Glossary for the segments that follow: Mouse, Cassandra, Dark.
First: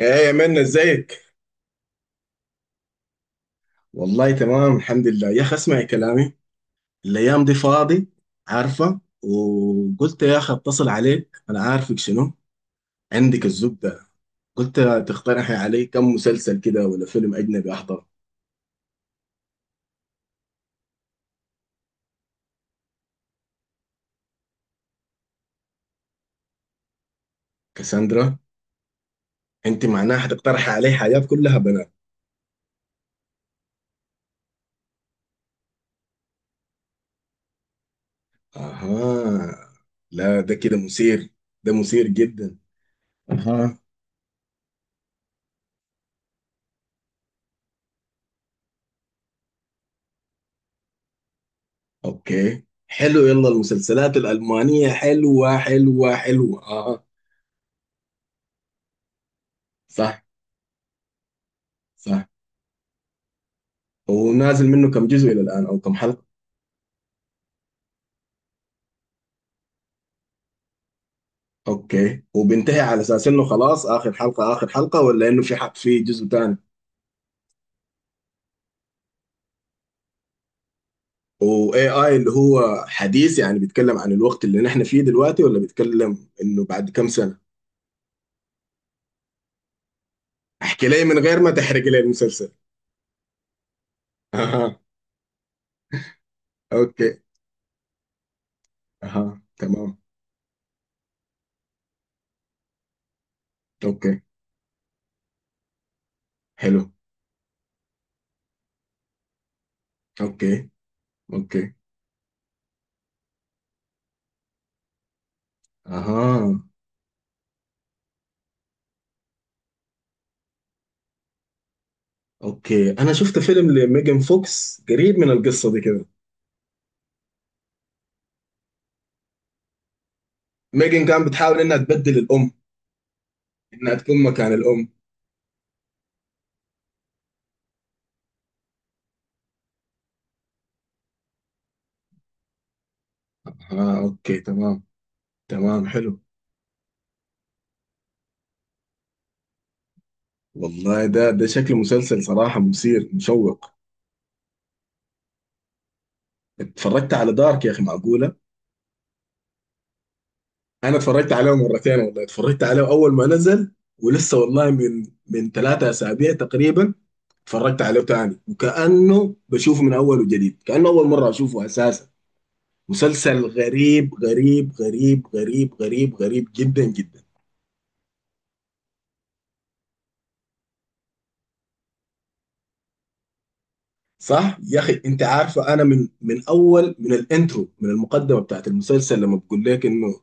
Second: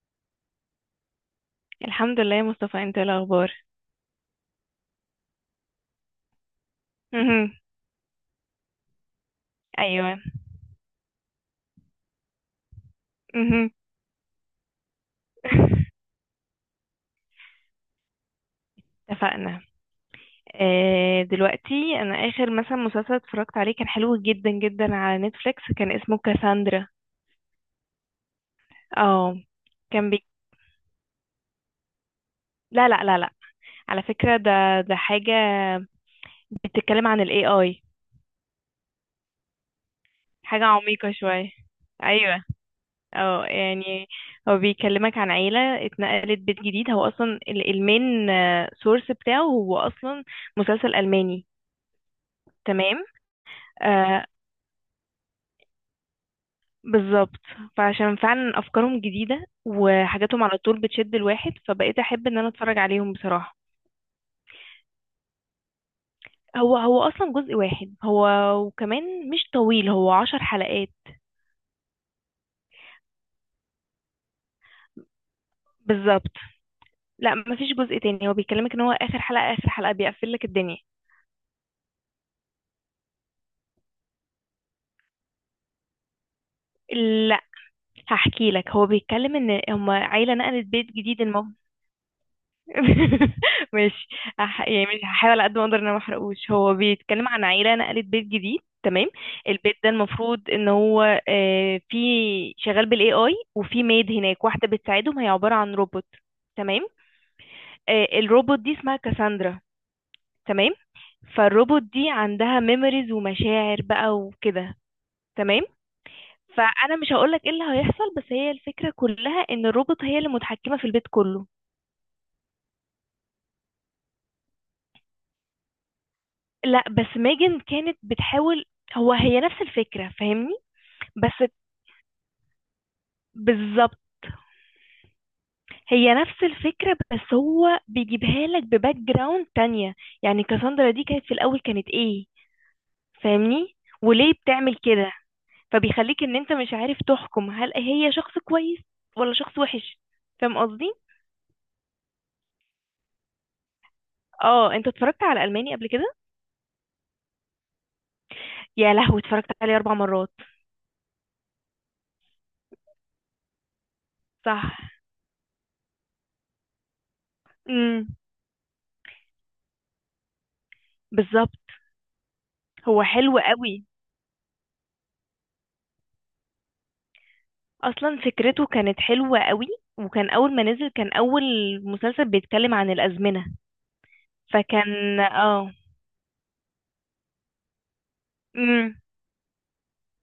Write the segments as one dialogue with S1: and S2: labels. S1: ايه يا منى ازيك؟
S2: الحمد لله يا مصطفى، انت ايه الاخبار؟
S1: والله تمام الحمد لله يا اخي اسمعي كلامي. الايام دي
S2: مهم.
S1: فاضي. عارفه
S2: ايوه.
S1: وقلت يا اخي اتصل عليك، انا عارفك شنو عندك
S2: مهم.
S1: الزبده. قلت تقترحي علي كم مسلسل كده ولا فيلم اجنبي احضره.
S2: اتفقنا. دلوقتي انا اخر مثلا مسلسل اتفرجت عليه كان حلو جدا جدا على نتفليكس، كان اسمه كاساندرا.
S1: كاساندرا،
S2: اه.
S1: انت
S2: كان
S1: معناها
S2: بي...
S1: حتقترحي علي حاجات كلها بنات؟
S2: لا لا لا لا. على فكرة ده حاجة بتتكلم عن الاي اي،
S1: اها، لا ده
S2: حاجة
S1: كده
S2: عميقة
S1: مثير،
S2: شوية.
S1: ده مثير
S2: ايوه.
S1: جدا.
S2: اه
S1: اها،
S2: يعني هو بيكلمك عن عيلة اتنقلت بيت جديد، هو اصلا المين سورس بتاعه، هو اصلا مسلسل الماني.
S1: اوكي
S2: تمام.
S1: حلو، يلا المسلسلات
S2: آه،
S1: الالمانيه حلوه حلوه حلوه اه.
S2: بالظبط. فعشان فعلا افكارهم جديده
S1: صح
S2: وحاجاتهم على طول بتشد الواحد، فبقيت احب
S1: صح،
S2: ان انا اتفرج عليهم بصراحه.
S1: ونازل منه كم جزء الى الان او كم حلقه؟
S2: هو اصلا جزء واحد هو، وكمان مش طويل، هو 10 حلقات.
S1: اوكي، وبينتهي على اساس انه خلاص اخر حلقه اخر حلقه، ولا انه في حق في
S2: بالظبط.
S1: جزء ثاني؟
S2: لا، مفيش جزء تاني، هو بيكلمك ان هو اخر حلقه اخر حلقه بيقفل لك الدنيا.
S1: واي اي اللي هو حديث يعني بيتكلم عن الوقت اللي نحن فيه دلوقتي، ولا بيتكلم انه بعد كم سنه؟
S2: لا، هحكي لك هو بيتكلم ان هما عيله نقلت بيت
S1: احكي لي من
S2: جديد.
S1: غير ما تحرق لي المسلسل.
S2: ماشي.
S1: اها
S2: يعني مش هحاول، على قد ما اقدر ان انا ما احرقوش، هو
S1: اوكي،
S2: بيتكلم عن عيله نقلت بيت جديد. تمام.
S1: اها
S2: البيت ده
S1: تمام،
S2: المفروض ان هو في شغال بالاي اي، وفي ميد
S1: اوكي
S2: هناك واحده بتساعدهم، هي عباره عن روبوت. تمام.
S1: حلو،
S2: الروبوت دي اسمها كاساندرا.
S1: اوكي
S2: تمام.
S1: اوكي،
S2: فالروبوت دي عندها ميموريز ومشاعر بقى وكده. تمام.
S1: اها
S2: فانا مش هقولك ايه اللي هيحصل، بس هي الفكره كلها ان الروبوت هي اللي متحكمه في البيت كله.
S1: اوكي. انا شفت فيلم لميجن فوكس قريب من القصه دي كده.
S2: لا، بس ميجن كانت بتحاول، هو هي نفس الفكرة، فاهمني؟
S1: ميجن كان
S2: بس
S1: بتحاول انها تبدل الام، انها
S2: بالظبط.
S1: تكون مكان الام.
S2: هي نفس الفكرة، بس هو بيجيبها لك بباك جراوند تانية. يعني كاساندرا دي كانت في الأول كانت ايه، فاهمني؟
S1: اه
S2: وليه
S1: اوكي
S2: بتعمل
S1: تمام،
S2: كده،
S1: تمام حلو.
S2: فبيخليك ان انت مش عارف تحكم هل هي شخص كويس ولا شخص وحش، فاهم قصدي؟
S1: والله ده ده شكل مسلسل صراحة مثير مشوق.
S2: اه، انت اتفرجت على ألماني قبل كده؟
S1: اتفرجت على دارك يا اخي، معقولة؟
S2: يا لهوي، اتفرجت عليه اربع مرات.
S1: انا اتفرجت عليه مرتين، والله اتفرجت عليه اول ما نزل، ولسه والله
S2: صح.
S1: من ثلاثة اسابيع تقريبا اتفرجت عليه
S2: امم
S1: تاني، وكأنه بشوفه من اول وجديد، كأنه اول مرة
S2: بالظبط.
S1: اشوفه اساسا.
S2: هو حلو
S1: مسلسل
S2: قوي.
S1: غريب غريب غريب غريب غريب غريب جدا جدا.
S2: اصلا فكرته كانت حلوة قوي، وكان اول ما نزل كان اول مسلسل بيتكلم عن الازمنة.
S1: صح يا اخي،
S2: فكان
S1: انت عارفه انا من اول، من الانترو من المقدمه بتاعت
S2: امم
S1: المسلسل، لما بقول لك انه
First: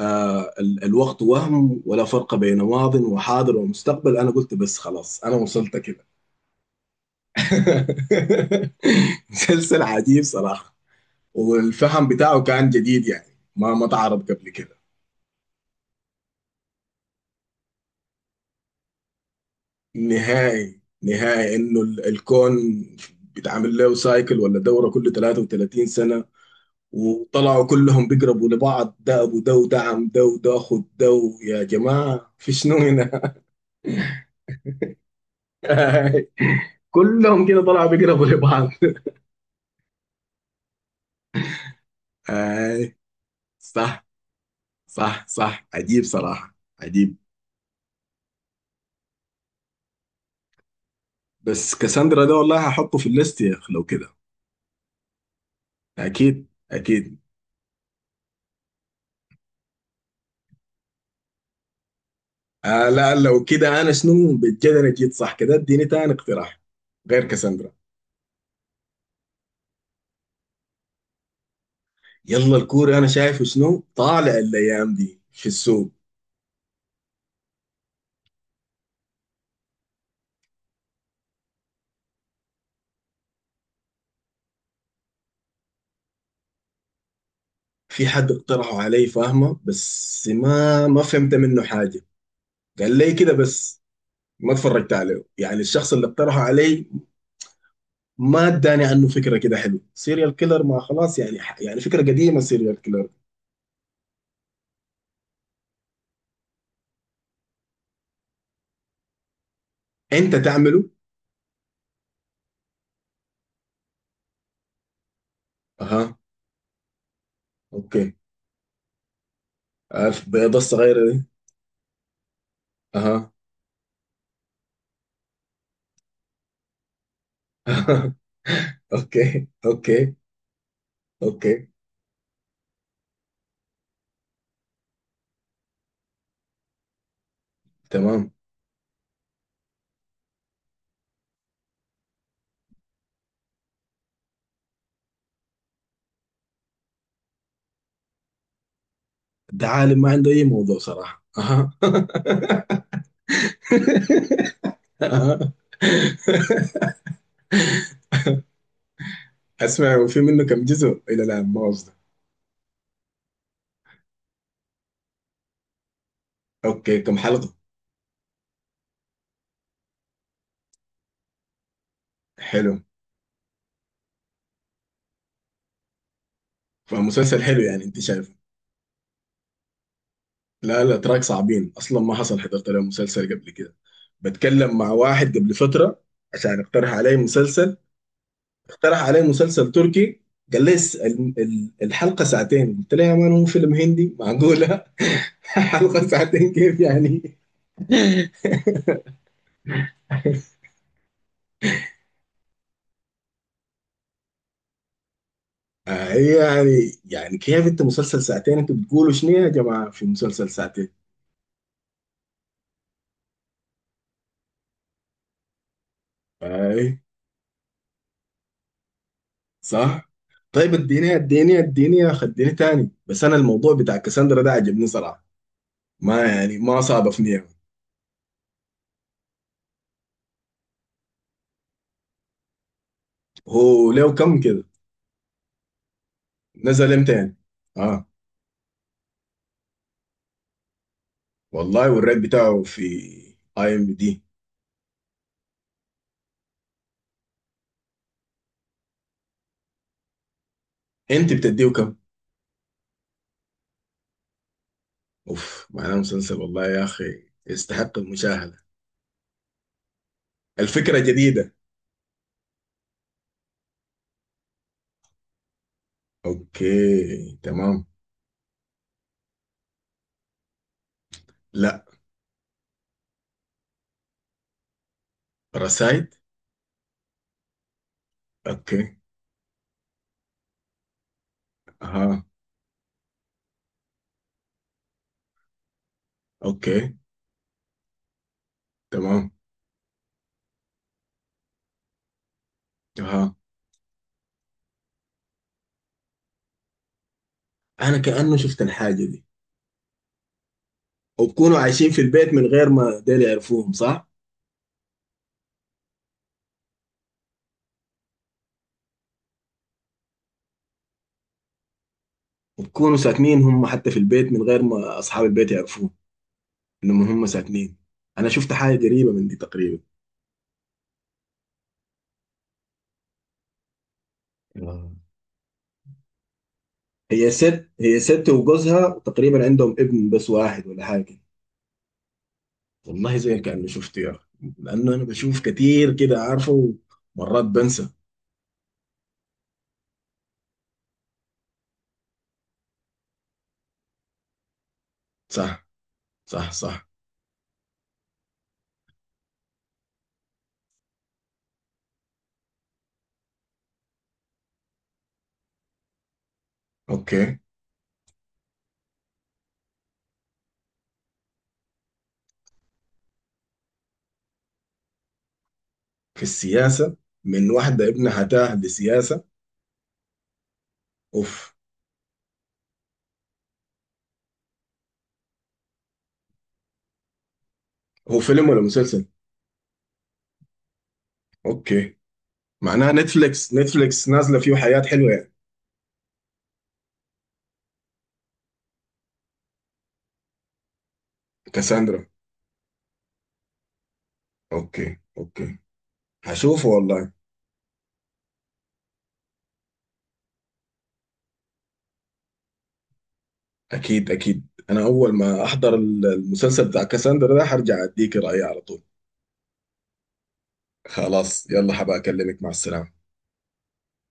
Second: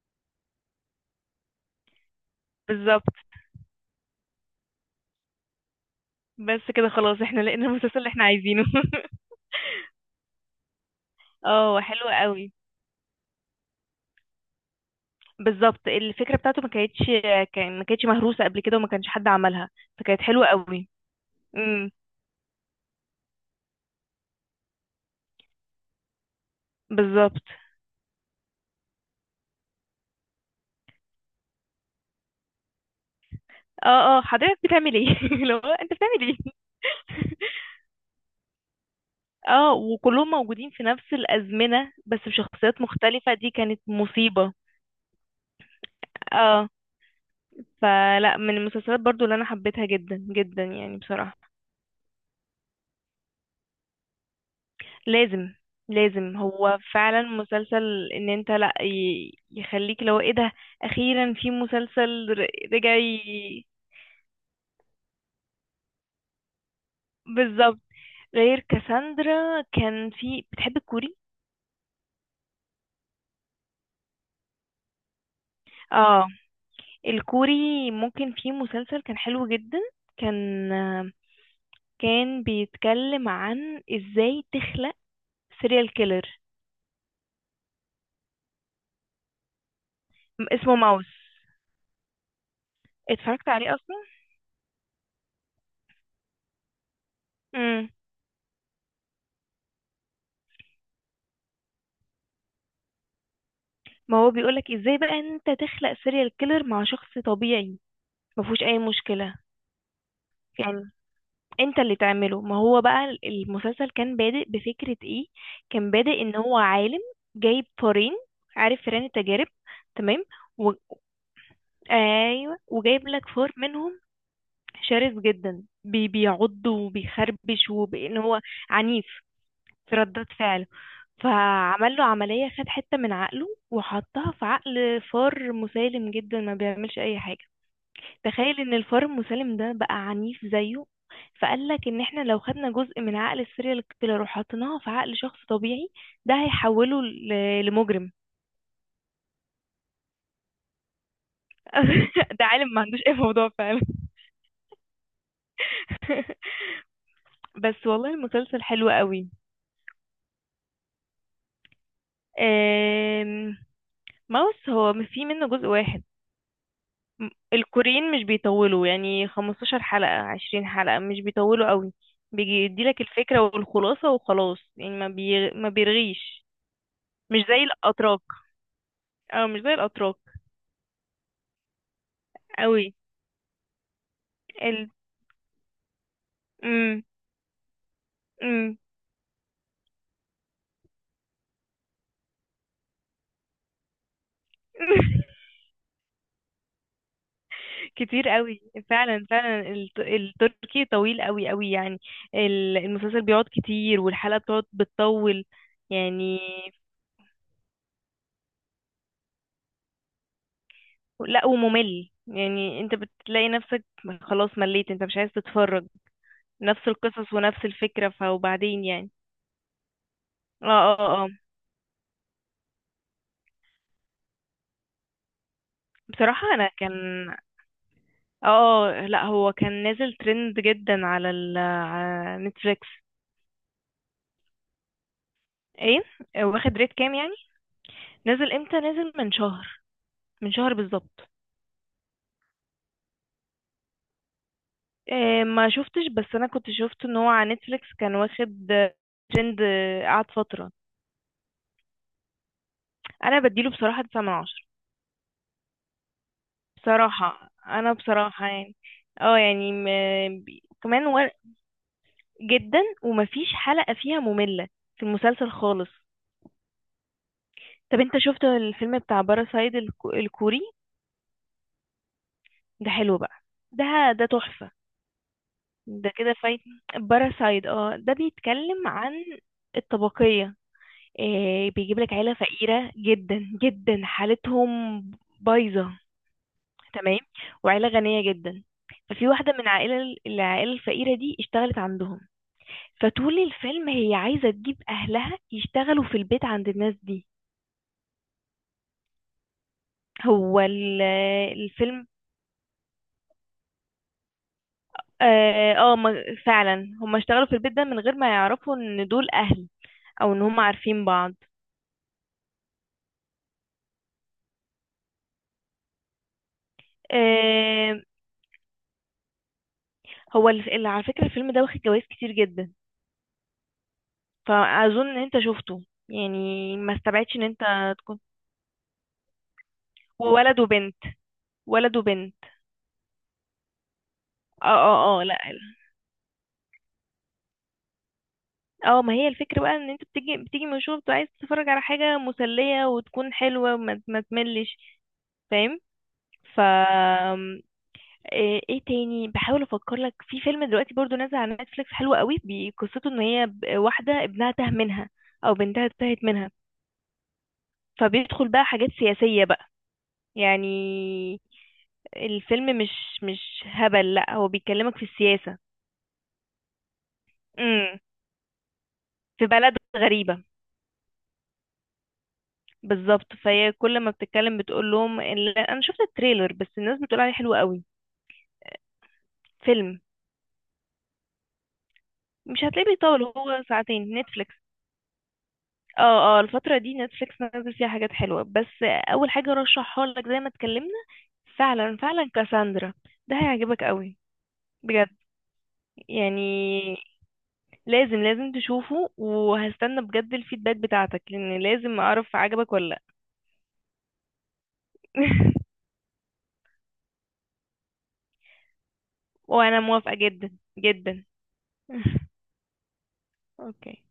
S1: الوقت وهم ولا فرق بين ماض
S2: بالظبط.
S1: وحاضر ومستقبل، انا قلت بس خلاص انا وصلت كده.
S2: بس كده خلاص، احنا لقينا المسلسل اللي احنا عايزينه.
S1: مسلسل عجيب صراحة.
S2: اه، حلو
S1: والفهم بتاعه
S2: قوي.
S1: كان جديد يعني ما تعرض قبل كده
S2: بالظبط، الفكرة بتاعته ما كانتش، كان ما كانتش مهروسة قبل كده وما كانش حد عملها، فكانت حلوة
S1: نهائي
S2: قوي.
S1: نهائي. انه
S2: امم
S1: الكون بيتعمل له سايكل ولا دورة كل 33 سنة،
S2: بالظبط.
S1: وطلعوا كلهم بيقربوا لبعض، ده ابو ده وده عم ده وده اخو ده. يا جماعة في شنو هنا؟
S2: اه، حضرتك بتعمل ايه؟ لو انت بتعمل ايه؟
S1: كلهم كده طلعوا بيقربوا لبعض.
S2: اه وكلهم موجودين في نفس الأزمنة بس بشخصيات
S1: آي.
S2: مختلفة، دي كانت
S1: صح،
S2: مصيبة.
S1: صح صح، عجيب صراحة
S2: اه
S1: عجيب.
S2: فلا، من المسلسلات برضو اللي انا حبيتها جدا جدا يعني بصراحة.
S1: بس كاساندرا ده والله هحطه في الليست يا اخ لو كده.
S2: لازم، لازم
S1: اكيد
S2: هو
S1: اكيد.
S2: فعلا مسلسل ان انت لا يخليك لو ايه ده، اخيرا في مسلسل
S1: آه
S2: رجع
S1: لا لو كده انا شنو بجد، انا جيت صح كده، اديني تاني اقتراح غير كاساندرا.
S2: بالظبط. غير كاساندرا، كان في بتحب الكوري.
S1: يلا الكوري انا شايفه شنو طالع الايام دي في السوق.
S2: اه، الكوري ممكن، في مسلسل كان حلو جدا، كان كان بيتكلم عن ازاي تخلق سيريال كيلر،
S1: في حد اقترحه علي فاهمه، بس
S2: اسمه
S1: ما
S2: ماوس.
S1: فهمت منه حاجة، قال لي كده
S2: اتفرجت عليه
S1: بس، ما اتفرجت عليه، يعني الشخص اللي اقترحه علي
S2: اصلا.
S1: ما اداني عنه فكره كده. حلو سيريال كيلر، ما خلاص يعني يعني فكره قديمه سيريال كيلر.
S2: ما هو بيقولك ازاي بقى ان انت تخلق سيريال كيلر مع شخص طبيعي، ما فيهوش اي مشكلة،
S1: انت تعمله.
S2: يعني انت اللي تعمله. ما هو بقى المسلسل كان بادئ بفكرة ايه، كان
S1: اها
S2: بادئ ان هو عالم جايب
S1: اوكي.
S2: فارين، عارف فئران التجارب؟ تمام.
S1: عارف البيضه
S2: و...
S1: الصغيره دي.
S2: ايوه، وجايب لك
S1: اها
S2: فار منهم شرس جدا، بيعض وبيخربش، وبان هو عنيف
S1: اوكي
S2: في
S1: اوكي،
S2: ردات فعله،
S1: اوكي
S2: فعمل له عملية، خد حتة من عقله وحطها في عقل فار مسالم جدا ما بيعملش اي حاجة،
S1: تمام.
S2: تخيل ان الفار المسالم ده بقى عنيف زيه. فقال لك ان احنا لو خدنا جزء من عقل السيريال كيلر وحطيناه في عقل شخص طبيعي، ده هيحوله لمجرم.
S1: ده عالم ما عنده اي موضوع صراحه، اها
S2: ده عالم ما عندوش اي موضوع فعلا.
S1: اها
S2: بس والله المسلسل حلو قوي.
S1: اسمع، وفي منه كم جزء الى الان ما قصده؟
S2: آم، ماوس هو في منه جزء واحد.
S1: اوكي كم حلقه؟
S2: الكوريين مش بيطولوا، يعني 15 حلقة 20 حلقة، مش بيطولوا قوي، بيجي
S1: حلو،
S2: يديلك الفكرة والخلاصة وخلاص، يعني ما بيرغيش، مش
S1: فمسلسل حلو
S2: زي
S1: يعني انت
S2: الأتراك.
S1: شايفه.
S2: اه مش زي الأتراك
S1: لا لا، تراك صعبين اصلا، ما حصل حضرت له
S2: قوي.
S1: مسلسل قبل كده. بتكلم
S2: ال
S1: مع واحد قبل فتره عشان اقترح
S2: مم.
S1: عليه مسلسل،
S2: مم.
S1: اقترح علي مسلسل تركي، قال لي الحلقة ساعتين، قلت له يا مان هو فيلم هندي معقولة؟ حلقة ساعتين كيف يعني؟
S2: كتير قوي، فعلا فعلا، التركي طويل قوي قوي يعني، المسلسل بيقعد كتير، والحلقة بتقعد بتطول
S1: آه إيه
S2: يعني.
S1: يعني، يعني كيف انت مسلسل ساعتين، انتوا بتقولوا شنو يا جماعة في مسلسل ساعتين؟
S2: لا، وممل، يعني انت بتلاقي نفسك خلاص مليت، انت مش عايز تتفرج،
S1: اي
S2: نفس القصص ونفس الفكرة فوبعدين يعني.
S1: صح.
S2: اه
S1: طيب
S2: اه
S1: اديني
S2: اه.
S1: اديني اديني يا اخي اديني تاني، بس انا الموضوع بتاع كاساندرا ده عجبني صراحة، ما
S2: بصراحة
S1: يعني
S2: انا
S1: ما
S2: كان
S1: صعب في نية.
S2: لا هو كان نازل ترند جدا على على نتفليكس.
S1: هو له كم كده،
S2: ايه، واخد
S1: نزل
S2: ريت
S1: امتى
S2: كام يعني؟
S1: يعني؟ اه،
S2: نزل امتى؟ نزل من شهر، من شهر بالظبط.
S1: والله والريت بتاعه في اي ام دي؟
S2: ما شفتش، بس انا كنت شفت ان هو على نتفليكس كان واخد ترند، قعد فترة.
S1: انت بتديه كم؟
S2: انا بديله بصراحة 9 من 10.
S1: اوف، معناه مسلسل والله يا اخي
S2: بصراحة انا
S1: يستحق
S2: بصراحة
S1: المشاهدة.
S2: يعني، اه يعني
S1: الفكرة
S2: كمان
S1: جديدة.
S2: جدا، ومفيش حلقة فيها مملة في المسلسل خالص.
S1: اوكي تمام.
S2: طب انت شفت الفيلم بتاع باراسايد، الكوري؟
S1: لا.
S2: ده حلو بقى، ده ده تحفة، ده
S1: رسايد.
S2: كده فايت. باراسايد، ده بيتكلم
S1: اوكي
S2: عن الطبقية. بيجيب لك
S1: اها،
S2: عيلة فقيرة جدا جدا، حالتهم بايظة،
S1: اوكي
S2: تمام، وعيلة غنية جدا. ففي
S1: تمام،
S2: واحدة من العائلة الفقيرة دي اشتغلت عندهم،
S1: اها.
S2: فطول الفيلم هي عايزة تجيب أهلها يشتغلوا في البيت عند الناس دي.
S1: انا كأنه شفت الحاجة دي،
S2: هو ال-
S1: وبكونوا عايشين في
S2: الفيلم
S1: البيت من غير ما ديل يعرفوهم، صح؟
S2: فعلا هما اشتغلوا في البيت ده من غير ما يعرفوا ان دول أهل، أو ان هما عارفين بعض.
S1: وبكونوا ساكنين هم حتى في البيت من غير ما اصحاب البيت يعرفوهم انهم هم ساكنين.
S2: آه،
S1: انا شفت حاجة قريبة من دي تقريبا.
S2: على فكرة الفيلم ده واخد جوائز كتير جدا،
S1: آه.
S2: فاظن ان انت شفته يعني، ما
S1: هي
S2: استبعدش ان انت
S1: ست، هي
S2: تكون.
S1: ست وجوزها تقريبا عندهم ابن بس
S2: وولد
S1: واحد ولا
S2: وبنت،
S1: حاجة كده.
S2: ولد وبنت.
S1: والله زي كأني شفته يا أخي،
S2: اه
S1: لأنه أنا
S2: اه اه، لا
S1: بشوف
S2: لا.
S1: كتير كده عارفه، ومرات بنسى.
S2: اه ما هي الفكرة بقى ان انت بتيجي بتيجي من الشغل، بتبقى عايز تتفرج على حاجة مسلية وتكون حلوة، وما ما تملش،
S1: صح
S2: فاهم؟
S1: صح
S2: ف
S1: صح.
S2: إيه تاني، بحاول افكر لك في فيلم دلوقتي برضو نازل على نتفليكس حلو قوي، قصته ان هي واحدة ابنها تاه منها او بنتها تاهت منها،
S1: أوكي،
S2: فبيدخل بقى حاجات سياسية بقى، يعني الفيلم مش هبل، لا هو بيكلمك في السياسة.
S1: في السياسة؟ من واحدة
S2: امم
S1: ابنها تاه لسياسة؟
S2: في بلد غريبة.
S1: أوف.
S2: بالظبط، فهي كل ما بتتكلم بتقول لهم انا شفت التريلر بس، الناس بتقول عليه حلو قوي.
S1: هو فيلم ولا مسلسل؟
S2: فيلم.
S1: أوكي.
S2: مش هتلاقيه
S1: معناها
S2: بيطول،
S1: نتفليكس
S2: هو
S1: نتفليكس
S2: ساعتين،
S1: نازلة
S2: نتفليكس.
S1: فيه حياة حلوة يعني.
S2: اه اه، الفترة دي نتفليكس نازل فيها حاجات حلوة، بس اول حاجة رشحها لك زي ما اتكلمنا، فعلا
S1: كاساندرا.
S2: فعلا كاساندرا، ده هيعجبك قوي
S1: أوكي
S2: بجد
S1: أوكي.
S2: يعني.
S1: هشوفه والله.
S2: لازم لازم تشوفه، وهستنى بجد الفيدباك بتاعتك، لان لازم اعرف عجبك ولا لا.
S1: أكيد أكيد، أنا أول ما أحضر المسلسل بتاع كاساندرا ده هرجع أديك رأيي على طول.
S2: وانا موافقة جدا جدا.
S1: خلاص يلا حبا أكلمك، مع السلامة.
S2: اوكي.